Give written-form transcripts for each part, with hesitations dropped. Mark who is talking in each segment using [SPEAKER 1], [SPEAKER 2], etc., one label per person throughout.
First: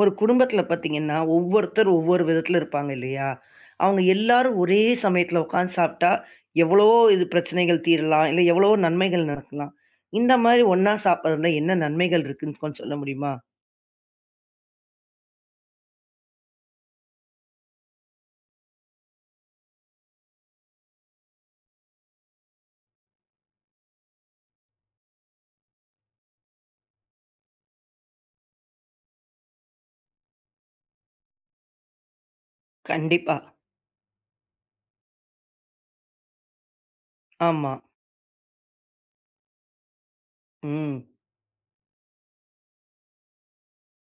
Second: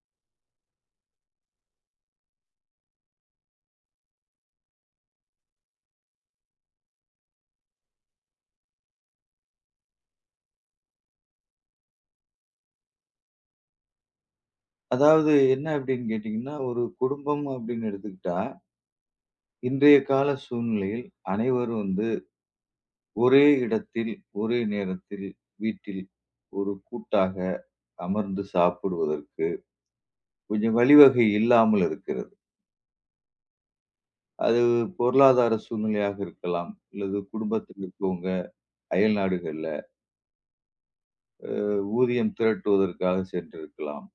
[SPEAKER 1] ஒரு குடும்பத்துல பாத்தீங்கன்னா, ஒவ்வொருத்தர் ஒவ்வொரு விதத்துல இருப்பாங்க இல்லையா? அவங்க எல்லாரும் ஒரே சமயத்துல உட்காந்து சாப்பிட்டா, எவ்வளவோ இது பிரச்சனைகள் தீரலாம். இல்ல எவ்வளவோ நன்மைகள் நடக்கலாம். இந்த மாரி ஒண்ணா சாப்பிடுறதுல என்ன நன்மைகள் இருக்குன்னு கொஞ்சம் சொல்ல முடியுமா?
[SPEAKER 2] அதாவது என்ன அப்படின்னு கேட்டீங்கன்னா, ஒரு குடும்பம் அப்படின்னு எடுத்துக்கிட்டா, இன்றைய கால சூழ்நிலையில் அனைவரும் வந்து ஒரே இடத்தில், ஒரே நேரத்தில், வீட்டில் ஒரு கூட்டாக அமர்ந்து சாப்பிடுவதற்கு கொஞ்சம் வழிவகை இல்லாமல் இருக்கிறது.
[SPEAKER 1] கண்டிப்பா.
[SPEAKER 2] அது பொருளாதார சூழ்நிலையாக இருக்கலாம், அல்லது
[SPEAKER 1] ஆமா.
[SPEAKER 2] குடும்பத்தில் இருக்கவங்க அயல்நாடுகள்ல
[SPEAKER 1] ம்.
[SPEAKER 2] ஊதியம் திரட்டுவதற்காக சென்றிருக்கலாம்,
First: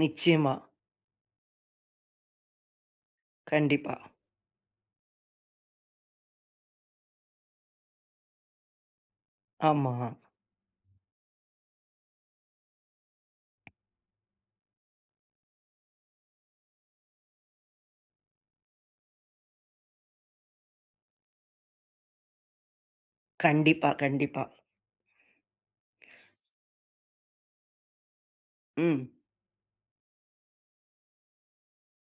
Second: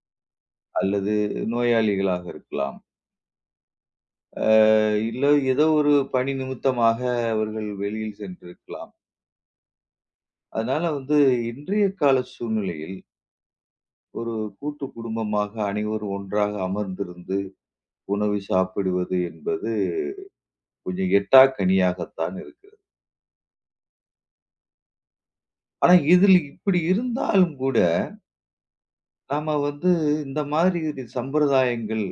[SPEAKER 1] நிச்சயமா.
[SPEAKER 2] அல்லது நோயாளிகளாக இருக்கலாம்,
[SPEAKER 1] கண்டிப்பா.
[SPEAKER 2] அ இல்ல ஏதோ ஒரு பணி நிமித்தமாக அவர்கள் வெளியில் சென்றிருக்கலாம்.
[SPEAKER 1] ஆமா.
[SPEAKER 2] அதனால வந்து இன்றைய கால சூழ்நிலையில் ஒரு கூட்டு குடும்பமாக அனைவரும் ஒன்றாக அமர்ந்திருந்து உணவு சாப்பிடுவது என்பது கொஞ்சம் எட்டா கனியாகத்தான் இருக்கிறது.
[SPEAKER 1] கண்டிப்பா, கண்டிப்பா.
[SPEAKER 2] ஆனா இதில் இப்படி இருந்தாலும் கூட
[SPEAKER 1] ம்.
[SPEAKER 2] நாம வந்து இந்த மாதிரி இது சம்பிரதாயங்கள்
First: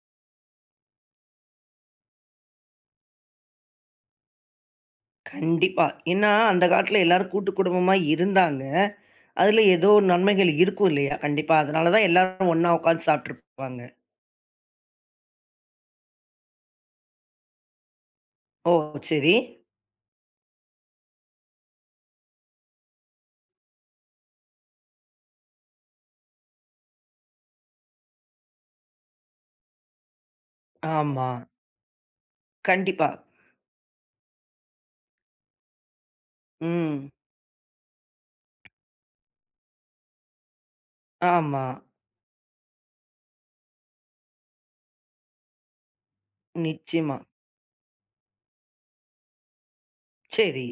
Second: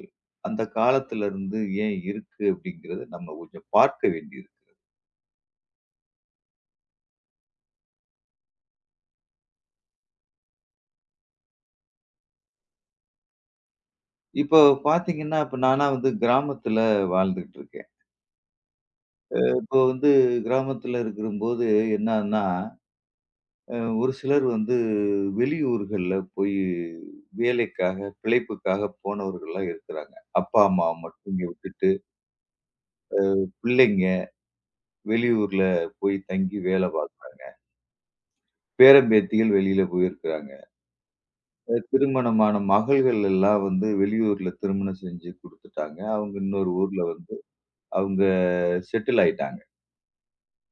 [SPEAKER 2] அந்த காலத்துல இருந்து ஏன் இருக்கு அப்படிங்கிறத நம்ம கொஞ்சம் பார்க்க வேண்டியிருக்கு.
[SPEAKER 1] கண்டிப்பா. ஏன்னா, அந்த காலத்துல எல்லாரும் கூட்டு குடும்பமா இருந்தாங்க. அதுல ஏதோ நன்மைகள் இருக்கும் இல்லையா? கண்டிப்பா. அதனால தான் எல்லாரும் ஒண்ணா உட்காந்து சாப்பிட்டுருப்பாங்க.
[SPEAKER 2] இப்போ பார்த்தீங்கன்னா, இப்ப நானா வந்து கிராமத்துல வாழ்ந்துகிட்டு இருக்கேன்.
[SPEAKER 1] ஓ! சரி.
[SPEAKER 2] இப்போ வந்து கிராமத்துல இருக்கும்போது என்னான்னா ஒரு சிலர் வந்து வெளியூர்கள்ல போய் வேலைக்காக, பிழைப்புக்காக போனவர்கள்லாம் இருக்கிறாங்க. அப்பா, அம்மாவ மட்டும்
[SPEAKER 1] ஆமா.
[SPEAKER 2] இங்க விட்டுட்டு,
[SPEAKER 1] கண்டிப்பா.
[SPEAKER 2] பிள்ளைங்க வெளியூர்ல போய் தங்கி வேலை
[SPEAKER 1] ம்.
[SPEAKER 2] பார்க்குறாங்க. பேரன், பேத்திகள் வெளியில போயிருக்கிறாங்க.
[SPEAKER 1] ஆமா.
[SPEAKER 2] திருமணமான மகள்கள் எல்லாம் வந்து வெளியூர்ல திருமணம் செஞ்சு குடுத்துட்டாங்க. அவங்க இன்னொரு ஊர்ல
[SPEAKER 1] நிச்சயமா.
[SPEAKER 2] வந்து அவங்க செட்டில் ஆயிட்டாங்க.
[SPEAKER 1] சரி.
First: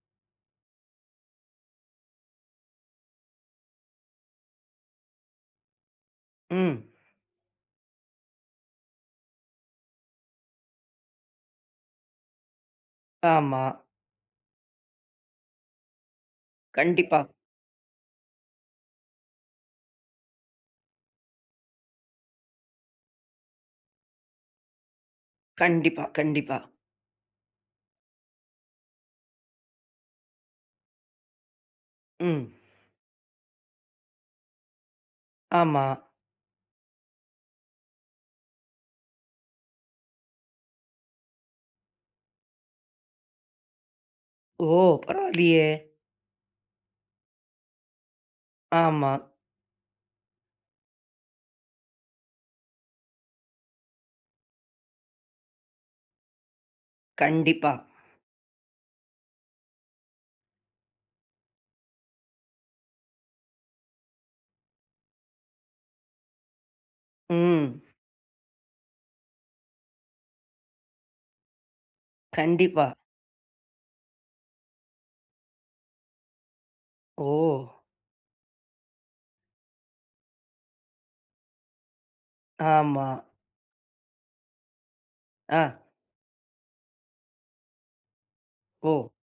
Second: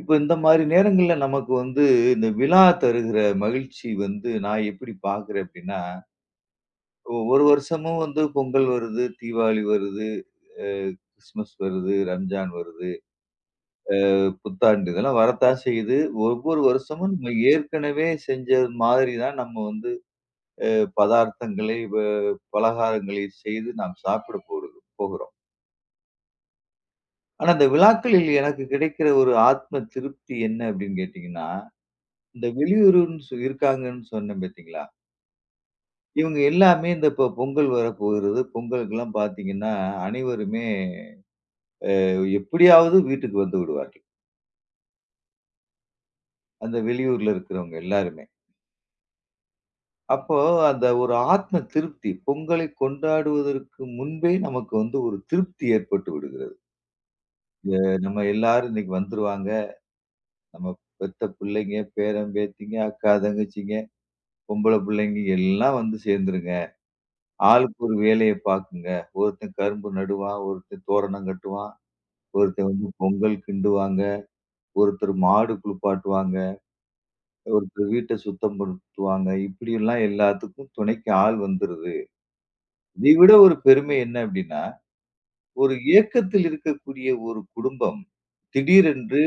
[SPEAKER 2] இப்ப இந்த மாரி நேரங்கள்ல நமக்கு வந்து இந்த விழா தருகிற மகிழ்ச்சி வந்து நான் எப்படி பார்க்கிறேன் அப்படின்னா
[SPEAKER 1] ம்.
[SPEAKER 2] ஒவ்வொரு வருஷமும் வந்து பொங்கல் வருது, தீபாவளி வருது, அ கிறிஸ்மஸ் வருது, ரம்ஜான் வருது,
[SPEAKER 1] ஆமா.
[SPEAKER 2] புத்தாண்டு இதெல்லாம் வரத்தான் செய்யுது. ஒவ்வொரு வருஷமும்
[SPEAKER 1] கண்டிப்பா,
[SPEAKER 2] நம்ம ஏற்கனவே செஞ்ச மாதிரி தான் நம்ம வந்து அ பதார்த்தங்களை, பலகாரங்களை செய்து நாம் சாப்பிட போகிறோம்.
[SPEAKER 1] கண்டிப்பா, கண்டிப்பா.
[SPEAKER 2] ஆனா, இந்த விழாக்களில் எனக்கு கிடைக்கிற ஒரு ஆத்ம திருப்தி என்ன அப்படின்னு கேட்டீங்கன்னா,
[SPEAKER 1] ம்.
[SPEAKER 2] இந்த வெளியூருன்னு இருக்காங்கன்னு சொன்னேன் பார்த்தீங்களா?
[SPEAKER 1] ஆமா.
[SPEAKER 2] இவங்க எல்லாமே இந்த இப்போ பொங்கல் வரப்போகிறது. பொங்கலுக்கெல்லாம் பார்த்தீங்கன்னா, அனைவருமே எப்படியாவது வீட்டுக்கு வந்து விடுவார்கள்.
[SPEAKER 1] ஓ! பரவாயில்லையே!
[SPEAKER 2] அந்த வெளியூர்ல இருக்கிறவங்க எல்லாருமே.
[SPEAKER 1] ஆமா.
[SPEAKER 2] அப்போ அந்த ஒரு ஆத்ம திருப்தி, பொங்கலை கொண்டாடுவதற்கு முன்பே நமக்கு வந்து ஒரு திருப்தி ஏற்பட்டு விடுகிறது.
[SPEAKER 1] கண்டிப்பா.
[SPEAKER 2] எ நம்ம எல்லாரும் இன்னைக்கு வந்துருவாங்க. நம்ம பெத்த பிள்ளைங்க, பேரன், பேத்திங்க, அக்கா, தங்கச்சிங்க, பொம்பள பிள்ளைங்க எல்லாம் வந்து சேர்ந்துருங்க. ஆளுக்கு
[SPEAKER 1] ம்.
[SPEAKER 2] ஒரு வேலைய பாக்குங்க. ஒருத்தன் கரும்பு நடுவான், ஒருத்தன் தோரணம் கட்டுவான், ஒருத்தன் வந்து
[SPEAKER 1] கண்டிப்பா.
[SPEAKER 2] பொங்கல் கிண்டுவாங்க, ஒருத்தர் மாடு குளிப்பாட்டுவாங்க.
[SPEAKER 1] ஓ!
[SPEAKER 2] ஒரு வீட்ட சுத்தம் படுத்துவாங்க. இப்படியெல்லாம் எல்லாத்துக்கும் துணைக்கு ஆள் வந்துருது.
[SPEAKER 1] ஆமா.
[SPEAKER 2] இதை விட ஒரு பெருமை என்ன அப்படின்னா,
[SPEAKER 1] ஆ.
[SPEAKER 2] ஒரு ஏக்கத்தில் இருக்கக்கூடிய ஒரு குடும்பம்,
[SPEAKER 1] ஓ!
[SPEAKER 2] திடீரென்று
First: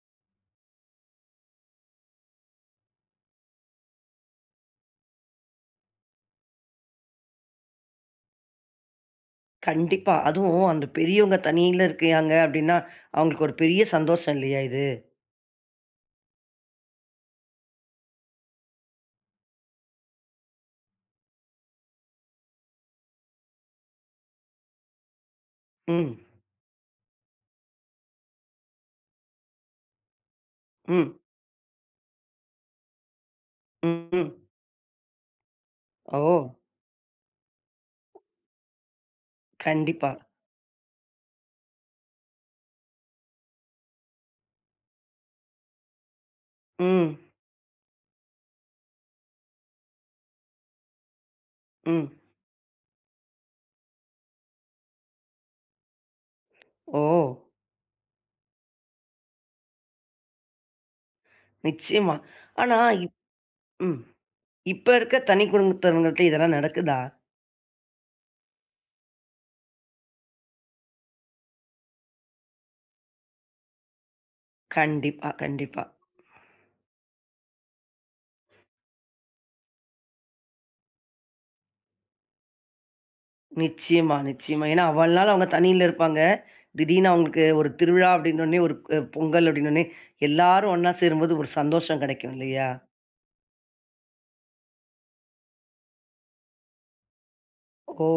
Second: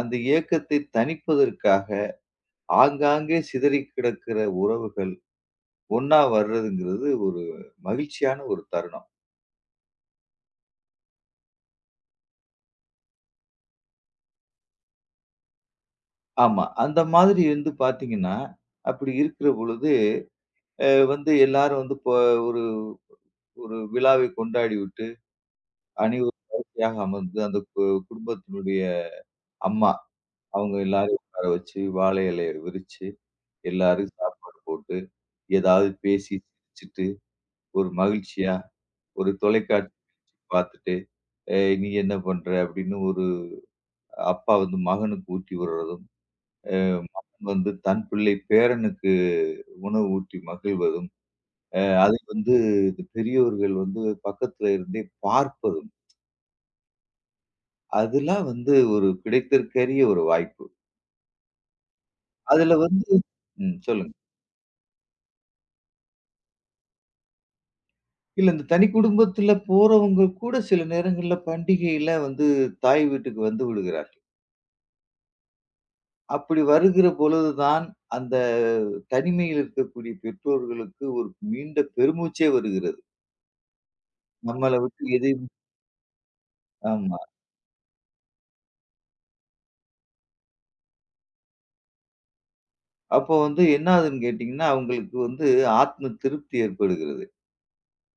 [SPEAKER 2] அந்த ஏக்கத்தை தணிப்பதற்காக ஆங்காங்கே சிதறி கிடக்கிற உறவுகள் ஒண்ணா வர்றதுங்கிறது ஒரு மகிழ்ச்சியான ஒரு தருணம்.
[SPEAKER 1] கண்டிப்பா. அதுவும் அந்த பெரியவங்க தனியில இருக்காங்க அப்டின்னா, அவங்களுக்கு ஒரு பெரிய சந்தோஷம் இல்லையா இது?
[SPEAKER 2] ஆமா. அந்த மாதிரி வந்து பார்த்தீங்கன்னா, அப்படி இருக்கிற பொழுது வந்து எல்லாரும் வந்து இப்போ ஒரு ஒரு விழாவை கொண்டாடிவிட்டு,
[SPEAKER 1] ம்.
[SPEAKER 2] அனைவரும் வரிசையாக அமர்ந்து அந்த குடும்பத்தினுடைய அம்மா அவங்க
[SPEAKER 1] ம்.
[SPEAKER 2] எல்லாரையும் உட்கார வச்சு, வாழை இலைய விரிச்சு, எல்லாரும்
[SPEAKER 1] ம்.
[SPEAKER 2] சாப்பாடு போட்டு, ஏதாவது
[SPEAKER 1] ஓ!
[SPEAKER 2] பேசி சிரிச்சுட்டு, ஒரு மகிழ்ச்சியா, ஒரு தொலைக்காட்சி
[SPEAKER 1] கண்டிப்பா.
[SPEAKER 2] பார்த்துட்டு, "ஏ நீ என்ன பண்ற?" அப்படின்னு ஒரு அப்பா வந்து மகனுக்கு ஊட்டி விடுறதும்,
[SPEAKER 1] ம்.
[SPEAKER 2] வந்து தன் பிள்ளை பேரனுக்கு உணவு ஊட்டி மகிழ்வதும்,
[SPEAKER 1] ம்.
[SPEAKER 2] அதை வந்து இந்த பெரியோர்கள் வந்து பக்கத்துல இருந்தே பார்ப்பதும்,
[SPEAKER 1] ஓ!
[SPEAKER 2] அதெல்லாம் வந்து ஒரு கிடைத்திற்கரிய ஒரு வாய்ப்பு.
[SPEAKER 1] நிச்சயமா.
[SPEAKER 2] அதுல
[SPEAKER 1] ஆனா,
[SPEAKER 2] வந்து
[SPEAKER 1] இப்
[SPEAKER 2] ம்.
[SPEAKER 1] ம்.
[SPEAKER 2] சொல்லுங்க.
[SPEAKER 1] இப்ப இருக்க தனி குடும்பத்தினர்கிட்ட இதெல்லாம் நடக்குதா?
[SPEAKER 2] இல்ல. இந்த தனி குடும்பத்துல போறவங்க கூட சில நேரங்கள்ல பண்டிகையில வந்து தாய் வீட்டுக்கு வந்து விடுகிறார்கள்.
[SPEAKER 1] கண்டிப்பா, கண்டிப்பா.
[SPEAKER 2] அப்படி வருகிற பொழுதுதான், அந்த தனிமையில் இருக்கக்கூடிய பெற்றோர்களுக்கு ஒரு நீண்ட பெருமூச்சே வருகிறது.
[SPEAKER 1] நிச்சயமா, நிச்சயமா.
[SPEAKER 2] நம்மள
[SPEAKER 1] ஏன்னா,
[SPEAKER 2] விட்டு
[SPEAKER 1] அவ்வள நாள்
[SPEAKER 2] எதையும்
[SPEAKER 1] அவங்க தனியில இருப்பாங்க. திடீர்னு
[SPEAKER 2] ஆமா.
[SPEAKER 1] அவங்களுக்கு ஒரு திருவிழா அப்படின்னோனே, ஒரு பொங்கல் அப்படின்னோனே, எல்லாரும் ஒண்ணா சேரும்போது ஒரு சந்தோஷம் கிடைக்கும் இல்லையா?
[SPEAKER 2] அப்போ வந்து என்ன ஆகுதுன்னு கேட்டீங்கன்னா, அவங்களுக்கு வந்து ஆத்ம திருப்தி ஏற்படுகிறது.
[SPEAKER 1] ஓ!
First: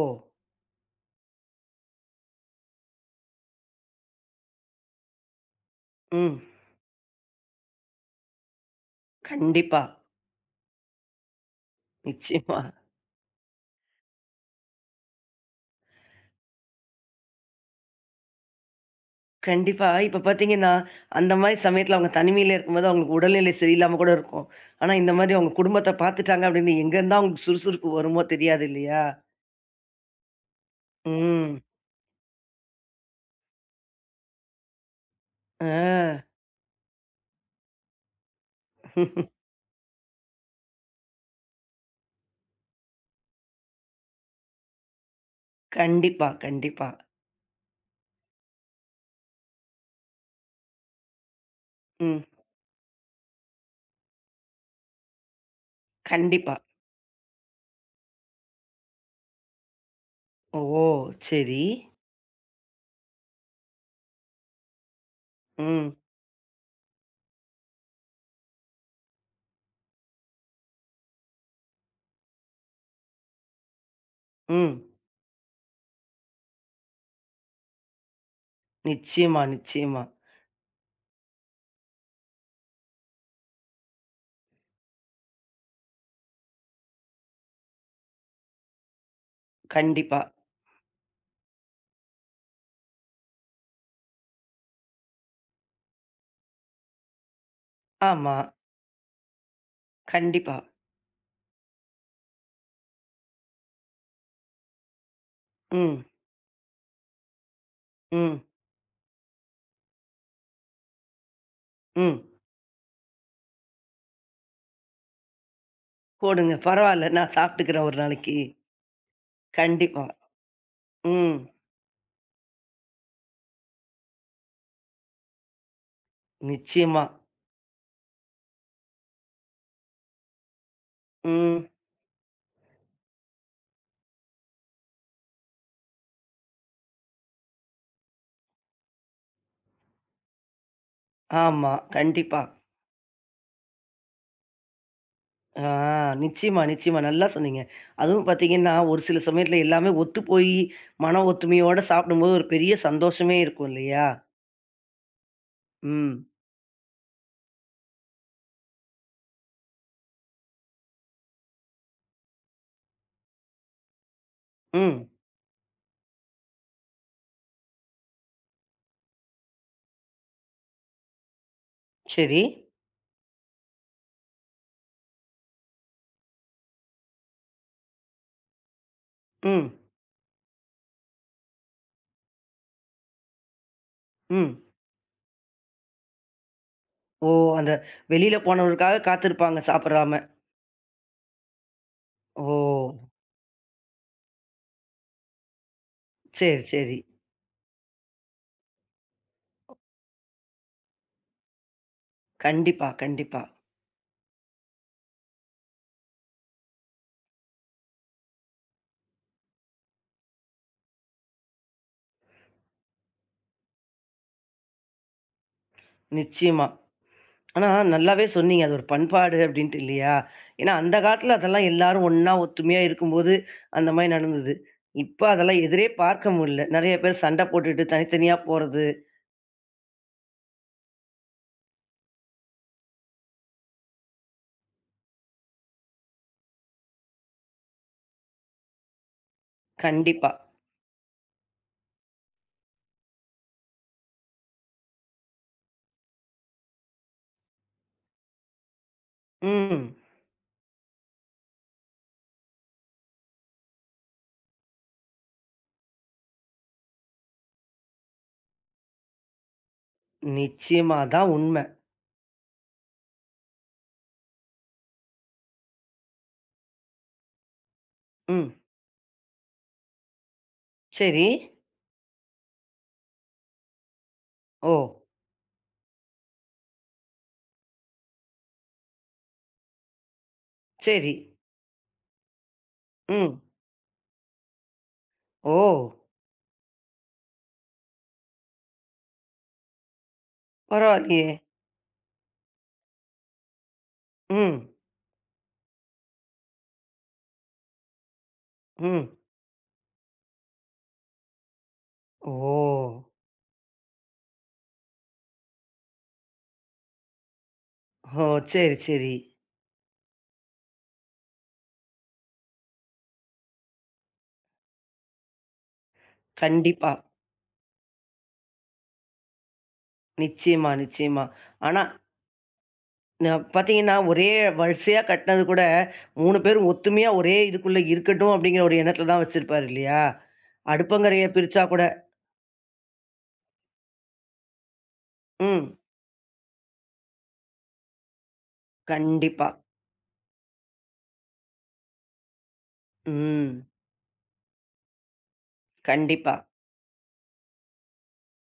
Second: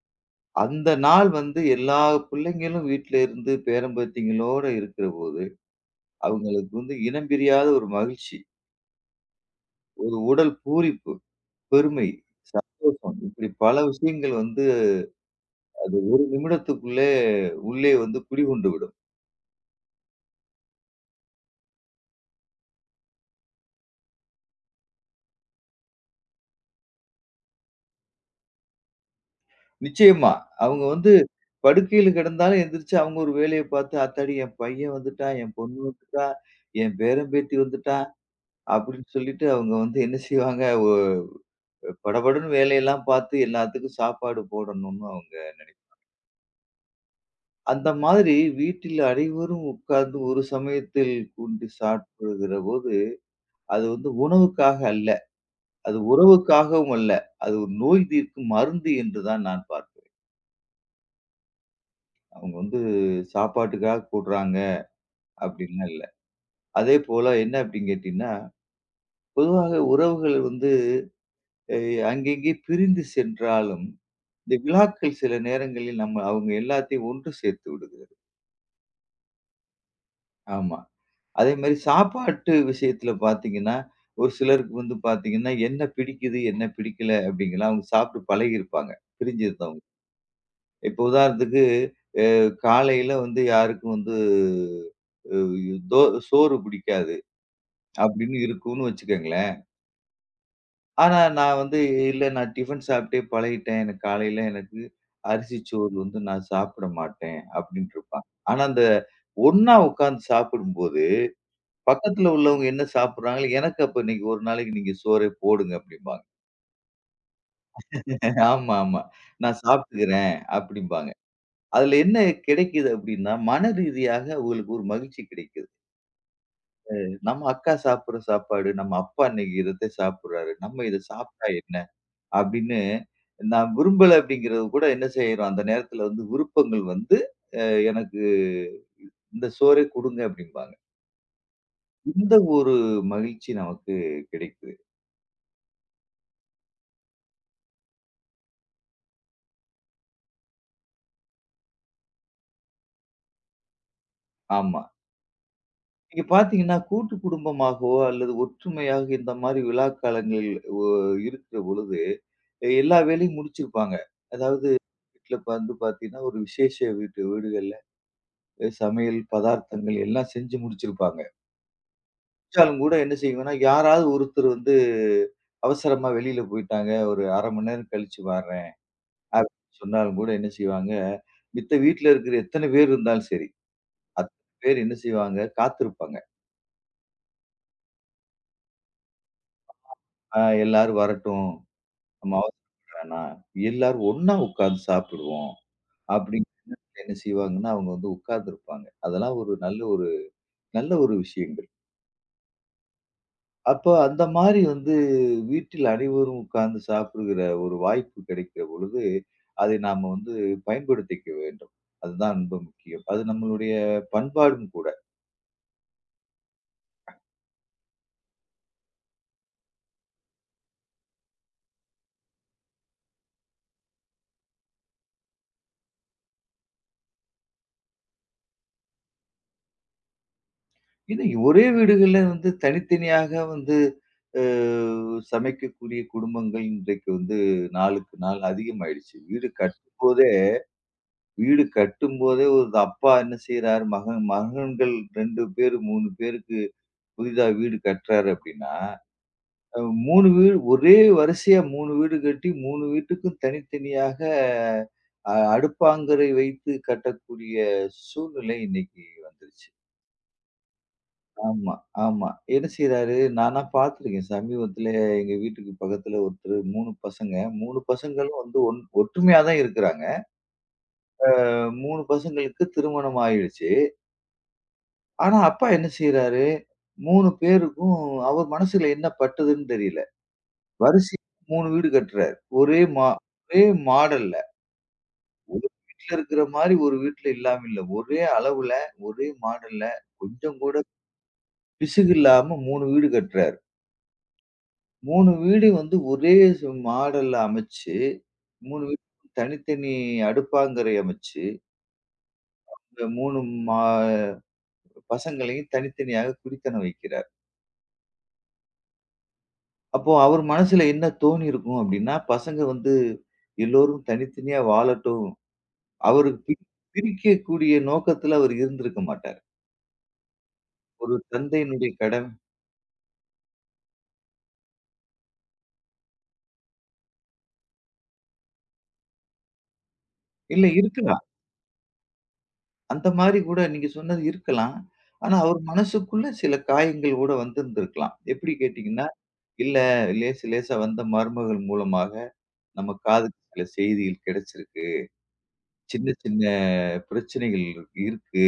[SPEAKER 2] அந்த நாள் வந்து எல்லா பிள்ளைங்களும் வீட்ல இருந்து பேரன் பேத்திங்களோட இருக்கிறபோது,
[SPEAKER 1] ம்.
[SPEAKER 2] அவங்களுக்கு வந்து இனம் பிரியாத ஒரு மகிழ்ச்சி.
[SPEAKER 1] கண்டிப்பா.
[SPEAKER 2] ஒரு உடல் பூரிப்பு. பெருமை,
[SPEAKER 1] நிச்சயமா.
[SPEAKER 2] சந்தோஷம் இப்படி பல விஷயங்கள் வந்து நிமிடத்துக்குள்ளே உள்ளே வந்து குடிகொண்டு விடும்.
[SPEAKER 1] கண்டிப்பா. இப்ப பார்த்தீங்கன்னா, அந்த மாரி சமயத்துல அவங்க தனிமையில இருக்கும்போது அவங்களுக்கு உடல்நிலை சரியில்லாம கூட இருக்கும். ஆனா, இந்த மாரி அவங்க குடும்பத்த பார்த்துட்டாங்க அப்படின்னு எங்கேருந்து தான் அவங்களுக்கு சுறுசுறுப்பு வருமோ தெரியாது இல்லையா?
[SPEAKER 2] நிச்சயமா. அவங்க வந்து
[SPEAKER 1] ம்.
[SPEAKER 2] படுக்கையில கிடந்தாலும் எந்திரிச்சு அவங்க ஒரு வேலைய பார்த்து, "ஆத்தாடி என் பையன் வந்துட்டான், என்
[SPEAKER 1] ஆ.
[SPEAKER 2] பொண்ணு வந்துட்டா, என் பேரன் பேத்தி வந்துட்டா" அப்படின்னு சொல்லிட்டு அவங்க வந்து என்ன செய்வாங்க, படபடன்னு வேலையெல்லாம் பார்த்து எல்லாத்துக்கும் சாப்பாடு போடணும்னு அவங்க நினைப்பாங்க.
[SPEAKER 1] கண்டிப்பா, கண்டிப்பா.
[SPEAKER 2] அந்த மாதிரி வீட்டில் அனைவரும் உட்கார்ந்து ஒரு சமயத்தில் கூடி
[SPEAKER 1] ம்.
[SPEAKER 2] சாப்பிடுகிற போது, அது வந்து உணவுக்காக அல்ல. அது
[SPEAKER 1] கண்டிப்பா.
[SPEAKER 2] உறவுக்காகவும் அல்ல. அது ஒரு நோய் தீர்க்கும் மருந்து என்று தான் நான் பார்க்கிறேன்.
[SPEAKER 1] ஓ! சரி.
[SPEAKER 2] அவங்க வந்து சாப்பாட்டுக்காக கூடுறாங்க அப்படின்லாம்
[SPEAKER 1] ம்,
[SPEAKER 2] இல்ல. அதேபோல என்ன அப்படின்னு கேட்டீங்கன்னா, பொதுவாக உறவுகள் வந்து அ அங்கங்கே பிரிந்து சென்றாலும், இந்த
[SPEAKER 1] ம்.
[SPEAKER 2] விழாக்கள் சில நேரங்களில் நம்ம அவங்க எல்லாத்தையும் ஒன்று சேர்த்து விடுகிறது.
[SPEAKER 1] நிச்சயமா, நிச்சயமா.
[SPEAKER 2] ஆமா. அதே மாரி சாப்பாட்டு விஷயத்துல பார்த்தீங்கன்னா, ஒரு சிலருக்கு வந்து பார்த்தீங்கன்னா, என்ன பிடிக்குது, என்ன பிடிக்கல அப்படிங்கலாம் அவங்க சாப்பிட்டு பழகியிருப்பாங்க. பிரிஞ்சிருந்தவங்க.
[SPEAKER 1] கண்டிப்பா.
[SPEAKER 2] இப்போ உதாரணத்துக்கு, அ காலையில வந்து யாருக்கும் வந்து அ தோ சோறு பிடிக்காது
[SPEAKER 1] ஆமா.
[SPEAKER 2] அப்படின்னு இருக்கும்னு வச்சுக்கங்களேன்.
[SPEAKER 1] கண்டிப்பா.
[SPEAKER 2] ஆனா நான் வந்து இல்ல நான் டிஃபன் சாப்பிட்டே பழகிட்டேன். எனக்கு காலையில அரிசி சோறு
[SPEAKER 1] ம்,
[SPEAKER 2] வந்து நான் சாப்பிட மாட்டேன் அப்படின்னு இருப்பான்.
[SPEAKER 1] ம்,
[SPEAKER 2] ஆனா அந்த ஒண்ணா உட்கார்ந்து சாப்பிடும்போது,
[SPEAKER 1] ம்.
[SPEAKER 2] பக்கத்துல உள்ளவங்க என்ன சாப்பிடுறாங்களோ, எனக்கு அப்ப இன்னைக்கு ஒரு நாளைக்கு நீங்க சோறே போடுங்க அப்படிம்பாங்க.
[SPEAKER 1] போடுங்க. பரவால்ல. நான் சாப்பிட்டுக்கிறேன் ஒரு நாளைக்கு.
[SPEAKER 2] ஆமா, ஆமா. நான்
[SPEAKER 1] கண்டிப்பா.
[SPEAKER 2] சாப்பிட்டுக்கிறேன் அப்படிம்பாங்க.
[SPEAKER 1] ம்.
[SPEAKER 2] அதுல என்ன கிடைக்குது அப்படின்னா, மன ரீதியாக அவங்களுக்கு ஒரு மகிழ்ச்சி கிடைக்குது.
[SPEAKER 1] நிச்சயமா.
[SPEAKER 2] நம்ம அக்கா சாப்பிடுற சாப்பாடு, நம்ம அப்பா இன்னைக்கு இத சாப்பிடுறாரு, நம்ம இத சாப்பிட்டா
[SPEAKER 1] ம்.
[SPEAKER 2] என்ன? அப்படின்னு நான் விரும்பல அப்படிங்கிறது கூட என்ன செய்றோம், அந்த நேரத்துல வந்து விருப்பங்கள் வந்து, அ எனக்கு இந்த சோறே குடுங்க அப்படிம்பாங்க.
[SPEAKER 1] ஆமா.
[SPEAKER 2] இந்த
[SPEAKER 1] கண்டிப்பா.
[SPEAKER 2] ஒரு மகிழ்ச்சி நமக்கு கிடைக்குது.
[SPEAKER 1] ஆ நிச்சயமா, நிச்சயமா. நல்லா சொன்னீங்க. அதுவும் பார்த்தீங்கன்னா, ஒரு சில சமயத்துல எல்லாமே ஒத்துப்போயி, மன ஒத்துமையோட சாப்பிடும்போது ஒரு பெரிய சந்தோஷமே இருக்கும் இல்லையா?
[SPEAKER 2] ஆமா. நீங்க
[SPEAKER 1] ம்.
[SPEAKER 2] பார்த்தீங்கன்னா, கூட்டு குடும்பமாகவோ அல்லது ஒற்றுமையாக இந்த மாரி விழா காலங்களில் இருக்கிற பொழுது, எல்லா வேலையும் முடிச்சிருப்பாங்க. அதாவது
[SPEAKER 1] ம்.
[SPEAKER 2] வீட்ல வந்து பார்த்தீங்கன்னா, ஒரு விசேஷ வீட்டு வீடுகள்ல சமையல், பதார்த்தங்கள் எல்லாம் செஞ்சு முடிச்சிருப்பாங்க.
[SPEAKER 1] சரி.
[SPEAKER 2] முடிச்சாலும் கூட என்ன செய்வேன்னா, யாராவது ஒருத்தர் வந்து அவசரமா வெளியில போயிட்டாங்க, ஒரு 1/2 மணி நேரம் கழிச்சு வர்றேன்
[SPEAKER 1] ம்.
[SPEAKER 2] அப்படின்னு சொன்னாலும் கூட என்ன செய்வாங்க, மித்த வீட்ல இருக்கிற எத்தன பேர் இருந்தாலும் சரி, அத்தன
[SPEAKER 1] ம்.
[SPEAKER 2] பேர் என்ன செய்வாங்க, காத்திருப்பாங்க.
[SPEAKER 1] ஓ! அந்த வெளியில போனவருக்காக காத்திருப்பாங்க சாப்பிடாம.
[SPEAKER 2] எல்லாரும் வரட்டும். நம்ம
[SPEAKER 1] ஓ!
[SPEAKER 2] அவசரப்பட வேணாம். எல்லாரும் ஒண்ணா உட்கார்ந்து சாப்பிடுவோம். அப்படின்னு
[SPEAKER 1] சரி, சரி.
[SPEAKER 2] என்ன செய்வாங்கன்னா, அவங்க வந்து உட்கார்ந்திருப்பாங்க. அதெல்லாம் ஒரு நல்ல ஒரு விஷயங்கள்.
[SPEAKER 1] கண்டிப்பா, கண்டிப்பா.
[SPEAKER 2] அப்போ அந்த மாரி வந்து வீட்டில் அனைவரும் உட்கார்ந்து சாப்பிடுகிற ஒரு வாய்ப்பு கிடைக்கிற பொழுது, அதை நாம வந்து பயன்படுத்திக்க வேண்டும். அதுதான் ரொம்ப முக்கியம். அது நம்மளுடைய பண்பாடும் கூட.
[SPEAKER 1] நிச்சயமா. ஆனா நல்லாவே சொன்னீங்க. அது ஒரு பண்பாடு அப்படின்ட்டு இல்லையா? ஏன்னா அந்த காலத்துல அதெல்லாம் எல்லாரும் ஒண்ணா ஒத்துமையா இருக்கும்போது, அந்த மாரி நடந்தது. இப்ப அதெல்லாம் எதிரே பார்க்க முடியல. நெறைய பேர் சண்டை போட்டுட்டு தனித்தனியா போறது.
[SPEAKER 2] ஏன்னா ஒரே வீடுகள்ல வந்து தனித்தனியாக வந்து அ சமைக்கக்கூடிய குடும்பங்கள் இன்றைக்கு வந்து நாளுக்கு நாள் அதிகமாயிடுச்சு.
[SPEAKER 1] கண்டிப்பா.
[SPEAKER 2] வீடு கட்டும்போதே ஒரு அப்பா என்ன செய்றாரு, மகன்கள் 2 பேரு, 3 பேருக்கு புதிதா வீடு கட்டுறாரு அப்படின்னா, அ
[SPEAKER 1] ம்.
[SPEAKER 2] 3 வீடு ஒரே வரிசையா 3 வீடு கட்டி 3 வீட்டுக்கும் தனித்தனியாக அடுப்பாங்கரை வைத்து கட்டக்கூடிய சூழ்நிலை இன்னைக்கு வந்துருச்சு.
[SPEAKER 1] நிச்சயமா. அதான் உண்மை.
[SPEAKER 2] ஆமா, ஆமா. என்ன செய்றாரு, நானா பார்த்துருக்கேன். சமீபத்தில எங்க வீட்டுக்கு பக்கத்தில ஒருத்தரு 3 பசங்க. 3 பசங்களும்
[SPEAKER 1] ம்.
[SPEAKER 2] வந்து ஒற்றுமையா தான் இருக்கிறாங்க.
[SPEAKER 1] சரி.
[SPEAKER 2] அ 3 பசங்களுக்கு திருமணம் ஆயிடுச்சு.
[SPEAKER 1] ஓ!
[SPEAKER 2] ஆனா, அப்பா என்ன செய்றாரு, 3 பேருக்கும் அவர் மனசுல என்ன பட்டதுன்னு தெரியல.
[SPEAKER 1] சரி.
[SPEAKER 2] வரிசையா 3 வீடு கட்டுறாரு. ஒரே மா
[SPEAKER 1] ம்.
[SPEAKER 2] ஒரே மாடல்ல.
[SPEAKER 1] ஓ!
[SPEAKER 2] ஒரு வீட்ல இருக்கிற மாரி ஒரு வீட்ல இல்லாம இல்ல. ஒரே அளவுல, ஒரே மாடல்ல, கொஞ்சம் கூட
[SPEAKER 1] பரவாயில்லையே!
[SPEAKER 2] பிசுகு இல்லாம 3 வீடு கட்டுறாரு.
[SPEAKER 1] ம்,
[SPEAKER 2] 3 வீடு வந்து ஒரே மாடல்ல அமைச்சு, 3
[SPEAKER 1] ம்.
[SPEAKER 2] வீட்டுக்கும் தனித்தனி அடுப்பாங்கரை அமைச்சு,
[SPEAKER 1] ஓ!
[SPEAKER 2] இந்த 3 மா பசங்களையும் தனித்தனியாக குடித்தனம் வைக்கிறார்.
[SPEAKER 1] ஓ! சரி, சரி.
[SPEAKER 2] அப்போ அவர் மனசுல என்ன தோணியிருக்கும் அப்டின்னா, பசங்க வந்து எல்லோரும் தனித்தனியா வாழட்டும். அவருக்கு
[SPEAKER 1] கண்டிப்பா.
[SPEAKER 2] பிரிக்கக்கூடிய நோக்கத்துல அவர் இருந்திருக்க மாட்டார்.
[SPEAKER 1] நிச்சயமா,
[SPEAKER 2] ஒரு
[SPEAKER 1] நிச்சயமா. ஆனா,
[SPEAKER 2] தந்தையினுடைய கடமை
[SPEAKER 1] ந பார்த்தீங்கன்னா, ஒரே வரிசையா கட்டினது கூட 3 பேரும் ஒத்துமையா ஒரே இதுக்குள்ள இருக்கட்டும் அப்படிங்கிற ஒரு எண்ணத்தில தான் வச்சிருப்பாரு இல்லையா?
[SPEAKER 2] இல்ல இருக்கலாம்.
[SPEAKER 1] அடுப்பங்கரைய பிரிச்சா கூட
[SPEAKER 2] அந்த மாரி கூட நீங்க சொன்னது இருக்கலாம். ஆனா, அவர்
[SPEAKER 1] ம்.
[SPEAKER 2] மனசுக்குள்ள சில காயங்கள் கூட வந்திருந்திருக்கலாம். எப்டி கேட்டீங்கன்னா,
[SPEAKER 1] கண்டிப்பா.
[SPEAKER 2] இல்ல லேசு லேசா வந்த மருமகள் மூலமாக நம்ம காதுக்கு
[SPEAKER 1] ம்.
[SPEAKER 2] சில செய்திகள் கிடைச்சிருக்கு. சின்ன
[SPEAKER 1] கண்டிப்பா.
[SPEAKER 2] சின்ன பிரச்சனைகள் இருக்கு.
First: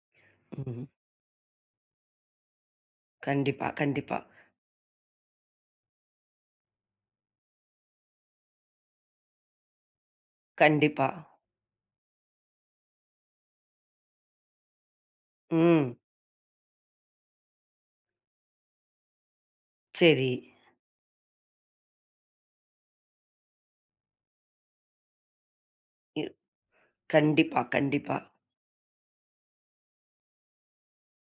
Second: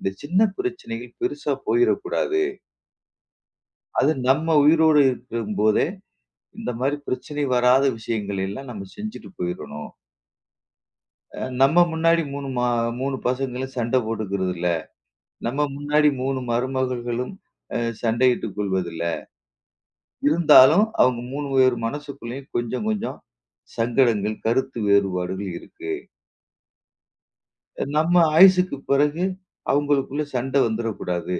[SPEAKER 2] இந்த சின்ன
[SPEAKER 1] ம்.
[SPEAKER 2] பிரச்சனைகள் பெருசா போயிறக்கூடாது.
[SPEAKER 1] கண்டிப்பா,
[SPEAKER 2] அது
[SPEAKER 1] கண்டிப்பா,
[SPEAKER 2] நம்ம உயிரோடு இருக்கும்போதே, இந்த மாரி பிரச்சனை வராத விஷயங்கள் எல்லாம் நம்ம செஞ்சுட்டு போயிறணும்.
[SPEAKER 1] கண்டிப்பா.
[SPEAKER 2] நம்ம முன்னாடி 3 3 பசங்களும் சண்டை போட்டுக்கிறதில்ல. நம்ம
[SPEAKER 1] ம்.
[SPEAKER 2] முன்னாடி 3 மருமகள்களும் சண்டையிட்டுக் கொள்வதில்ல.
[SPEAKER 1] சரி.
[SPEAKER 2] இருந்தாலும் அவங்க 3 பேர் மனசுக்குள்ளேயும் கொஞ்சம் கொஞ்சம் சங்கடங்கள், கருத்து வேறுபாடுகள் இருக்கு.
[SPEAKER 1] இ கண்டிப்பா,
[SPEAKER 2] நம்ம
[SPEAKER 1] கண்டிப்பா.
[SPEAKER 2] ஆயுசுக்கு பிறகு அவங்களுக்குள்ள சண்டை வந்துறக்கூடாது.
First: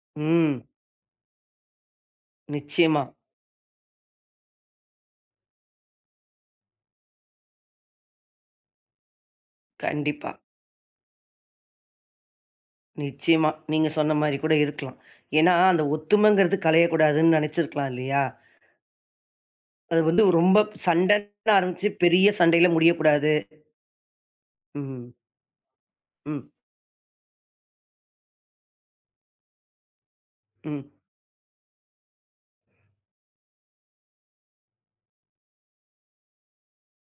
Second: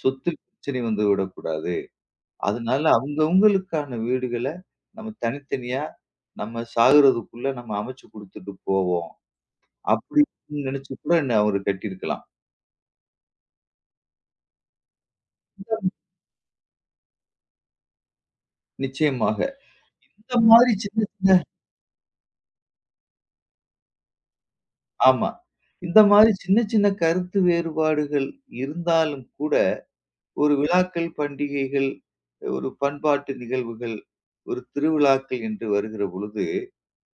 [SPEAKER 2] சொத்தில்
[SPEAKER 1] ம்.
[SPEAKER 2] பிரச்சனை வந்துவிடக்கூடாது. அதனால
[SPEAKER 1] நிச்சயமா.
[SPEAKER 2] அவங்கவங்களுக்கான வீடுகள நம்ம தனித்தனியா நம்ம சாகுறதுக்குள்ள நம்ம அமைச்சு குடுத்துட்டு போவோம்.
[SPEAKER 1] கண்டிப்பா.
[SPEAKER 2] அப்படின்னு நினைச்சு கூட என்ன அவரு கட்டியிருக்கலாம்.
[SPEAKER 1] நிச்சயமா. நீங்க சொன்ன மாரி கூட இருக்கலாம். ஏன்னா, அந்த ஒத்துமைங்கிறது கலையக்கூடாதுன்னு நெனச்சிருக்கலாம் இல்லையா?
[SPEAKER 2] நிச்சயமாக.
[SPEAKER 1] அது வந்து
[SPEAKER 2] இந்த
[SPEAKER 1] ரொம்ப
[SPEAKER 2] மாதிரி சின்ன சின்ன
[SPEAKER 1] சண்டன்னு ஆரம்பிச்சு பெரிய சண்டையில முடியக்கூடாது. ம்,
[SPEAKER 2] ஆமா. இந்த மாதிரி
[SPEAKER 1] ம்,
[SPEAKER 2] சின்ன சின்ன கருத்து வேறுபாடுகள் இருந்தாலும் கூட, ஒரு
[SPEAKER 1] ம்,
[SPEAKER 2] விழாக்கள், பண்டிகைகள், ஒரு பண்பாட்டு நிகழ்வுகள், ஒரு திருவிழாக்கள் என்று வருகிற பொழுது,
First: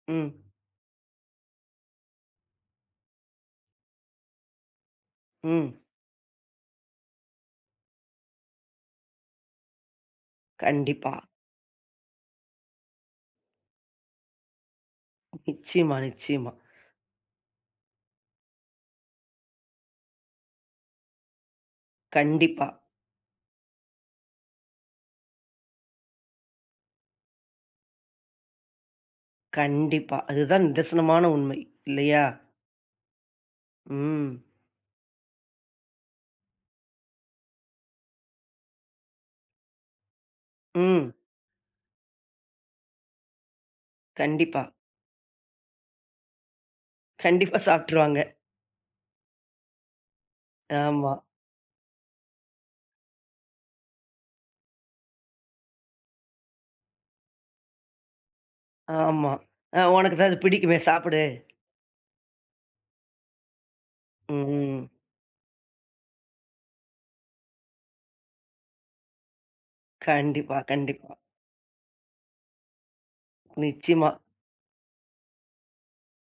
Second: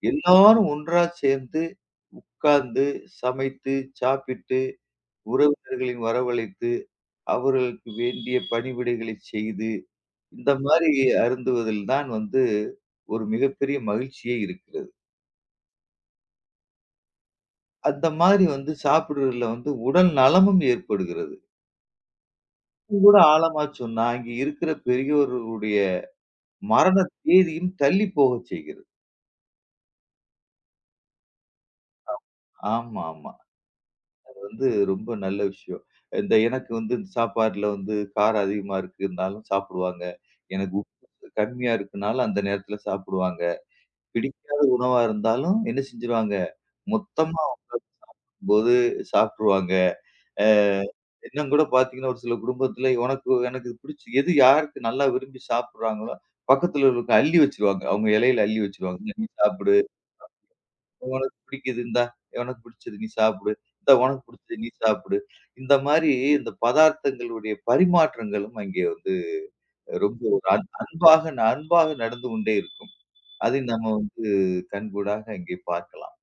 [SPEAKER 1] ம்,
[SPEAKER 2] எல்லாரும் ஒன்றா சேர்ந்து உட்கார்ந்து, சமைத்து, சாப்பிட்டு,
[SPEAKER 1] ம்.
[SPEAKER 2] உறவினர்களின் வரவழைத்து அவர்களுக்கு வேண்டிய பணிவிடைகளை செய்து, இந்த மாரி
[SPEAKER 1] கண்டிப்பா.
[SPEAKER 2] அருந்துவதில் தான் வந்து ஒரு மிகப்பெரிய மகிழ்ச்சியே இருக்கிறது.
[SPEAKER 1] நிச்சயமா, நிச்சயமா.
[SPEAKER 2] அந்த மாதிரி வந்து சாப்பிடுறதுல வந்து உடல் நலமும் ஏற்படுகிறது.
[SPEAKER 1] கண்டிப்பா,
[SPEAKER 2] இன்னும் கூட ஆழமா சொன்னா, இங்க இருக்கிற பெரியோர்களுடைய மரண தேதியும் தள்ளி போகச் செய்கிறது.
[SPEAKER 1] கண்டிப்பா. அதுதான் நிதர்சனமான உண்மை இல்லையா?
[SPEAKER 2] ஆமா, ஆமா. அது
[SPEAKER 1] ம்,
[SPEAKER 2] வந்து ரொம்ப நல்ல விஷயம். இந்த எனக்கு வந்து சாப்பாட்டுல வந்து காரம் அதிகமா இருக்குன்னாலும் சாப்பிடுவாங்க. எனக்கு
[SPEAKER 1] ம்.
[SPEAKER 2] உப்பு கம்மியா இருக்குனாலும் அந்த நேரத்துல சாப்பிடுவாங்க. பிடிக்காத
[SPEAKER 1] கண்டிப்பா,
[SPEAKER 2] உணவா இருந்தாலும் என்ன செஞ்சுருவாங்க? மொத்தமா
[SPEAKER 1] கண்டிப்பா சாப்ட்டுருவாங்க.
[SPEAKER 2] போது சாப்பிட்டுருவாங்க. அ
[SPEAKER 1] ஆமா,
[SPEAKER 2] இன்னும் கூட பார்த்தீங்கன்னா, ஒரு சில குடும்பத்தில உனக்கு எனக்கு இது பிடிச்சு எது யாருக்கு நல்லா விரும்பி சாப்பிடுறாங்களோ, பக்கத்துல உள்ளவங்களுக்கு அள்ளி வச்சுருவாங்க. அவங்க இலையில அள்ளி வச்சுருவாங்க. "நீ
[SPEAKER 1] ஆமா.
[SPEAKER 2] சாப்பிடு.
[SPEAKER 1] உனக்கு தான் இது பிடிக்குமே சாப்பிடு.
[SPEAKER 2] உனக்கு பிடிக்குது இந்தா. உனக்கு பிடிச்சது நீ சாப்பிடு. இந்தா உனக்கு பிடிச்சது நீ
[SPEAKER 1] ம்.
[SPEAKER 2] சாப்பிடு." இந்த மாரி இந்த பதார்த்தங்களுடைய பரிமாற்றங்களும் அங்கே வந்து ரொம்ப ஒரு
[SPEAKER 1] கண்டிப்பா, கண்டிப்பா.
[SPEAKER 2] அன்பாக நடந்து கொண்டே இருக்கும். அதை நம்ம
[SPEAKER 1] நிச்சயமா.
[SPEAKER 2] வந்து கண்கூடாக அங்கே பார்க்கலாம்.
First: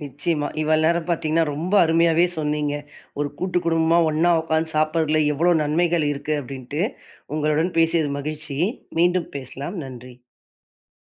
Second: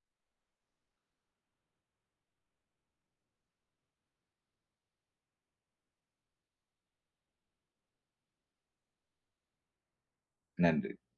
[SPEAKER 1] நிச்சயமா. இவ்வளவு நேரம் பார்த்தீங்கன்னா, ரொம்ப அருமையாவே சொன்னீங்க. ஒரு கூட்டு குடும்பமா ஒண்ணா உட்கார்ந்து சாப்பிடுறதுல எவ்வளோ நன்மைகள் இருக்கு அப்படின்ட்டு. உங்களுடன் பேசியது மகிழ்ச்சி. மீண்டும் பேசலாம். நன்றி.
[SPEAKER 2] நன்றி.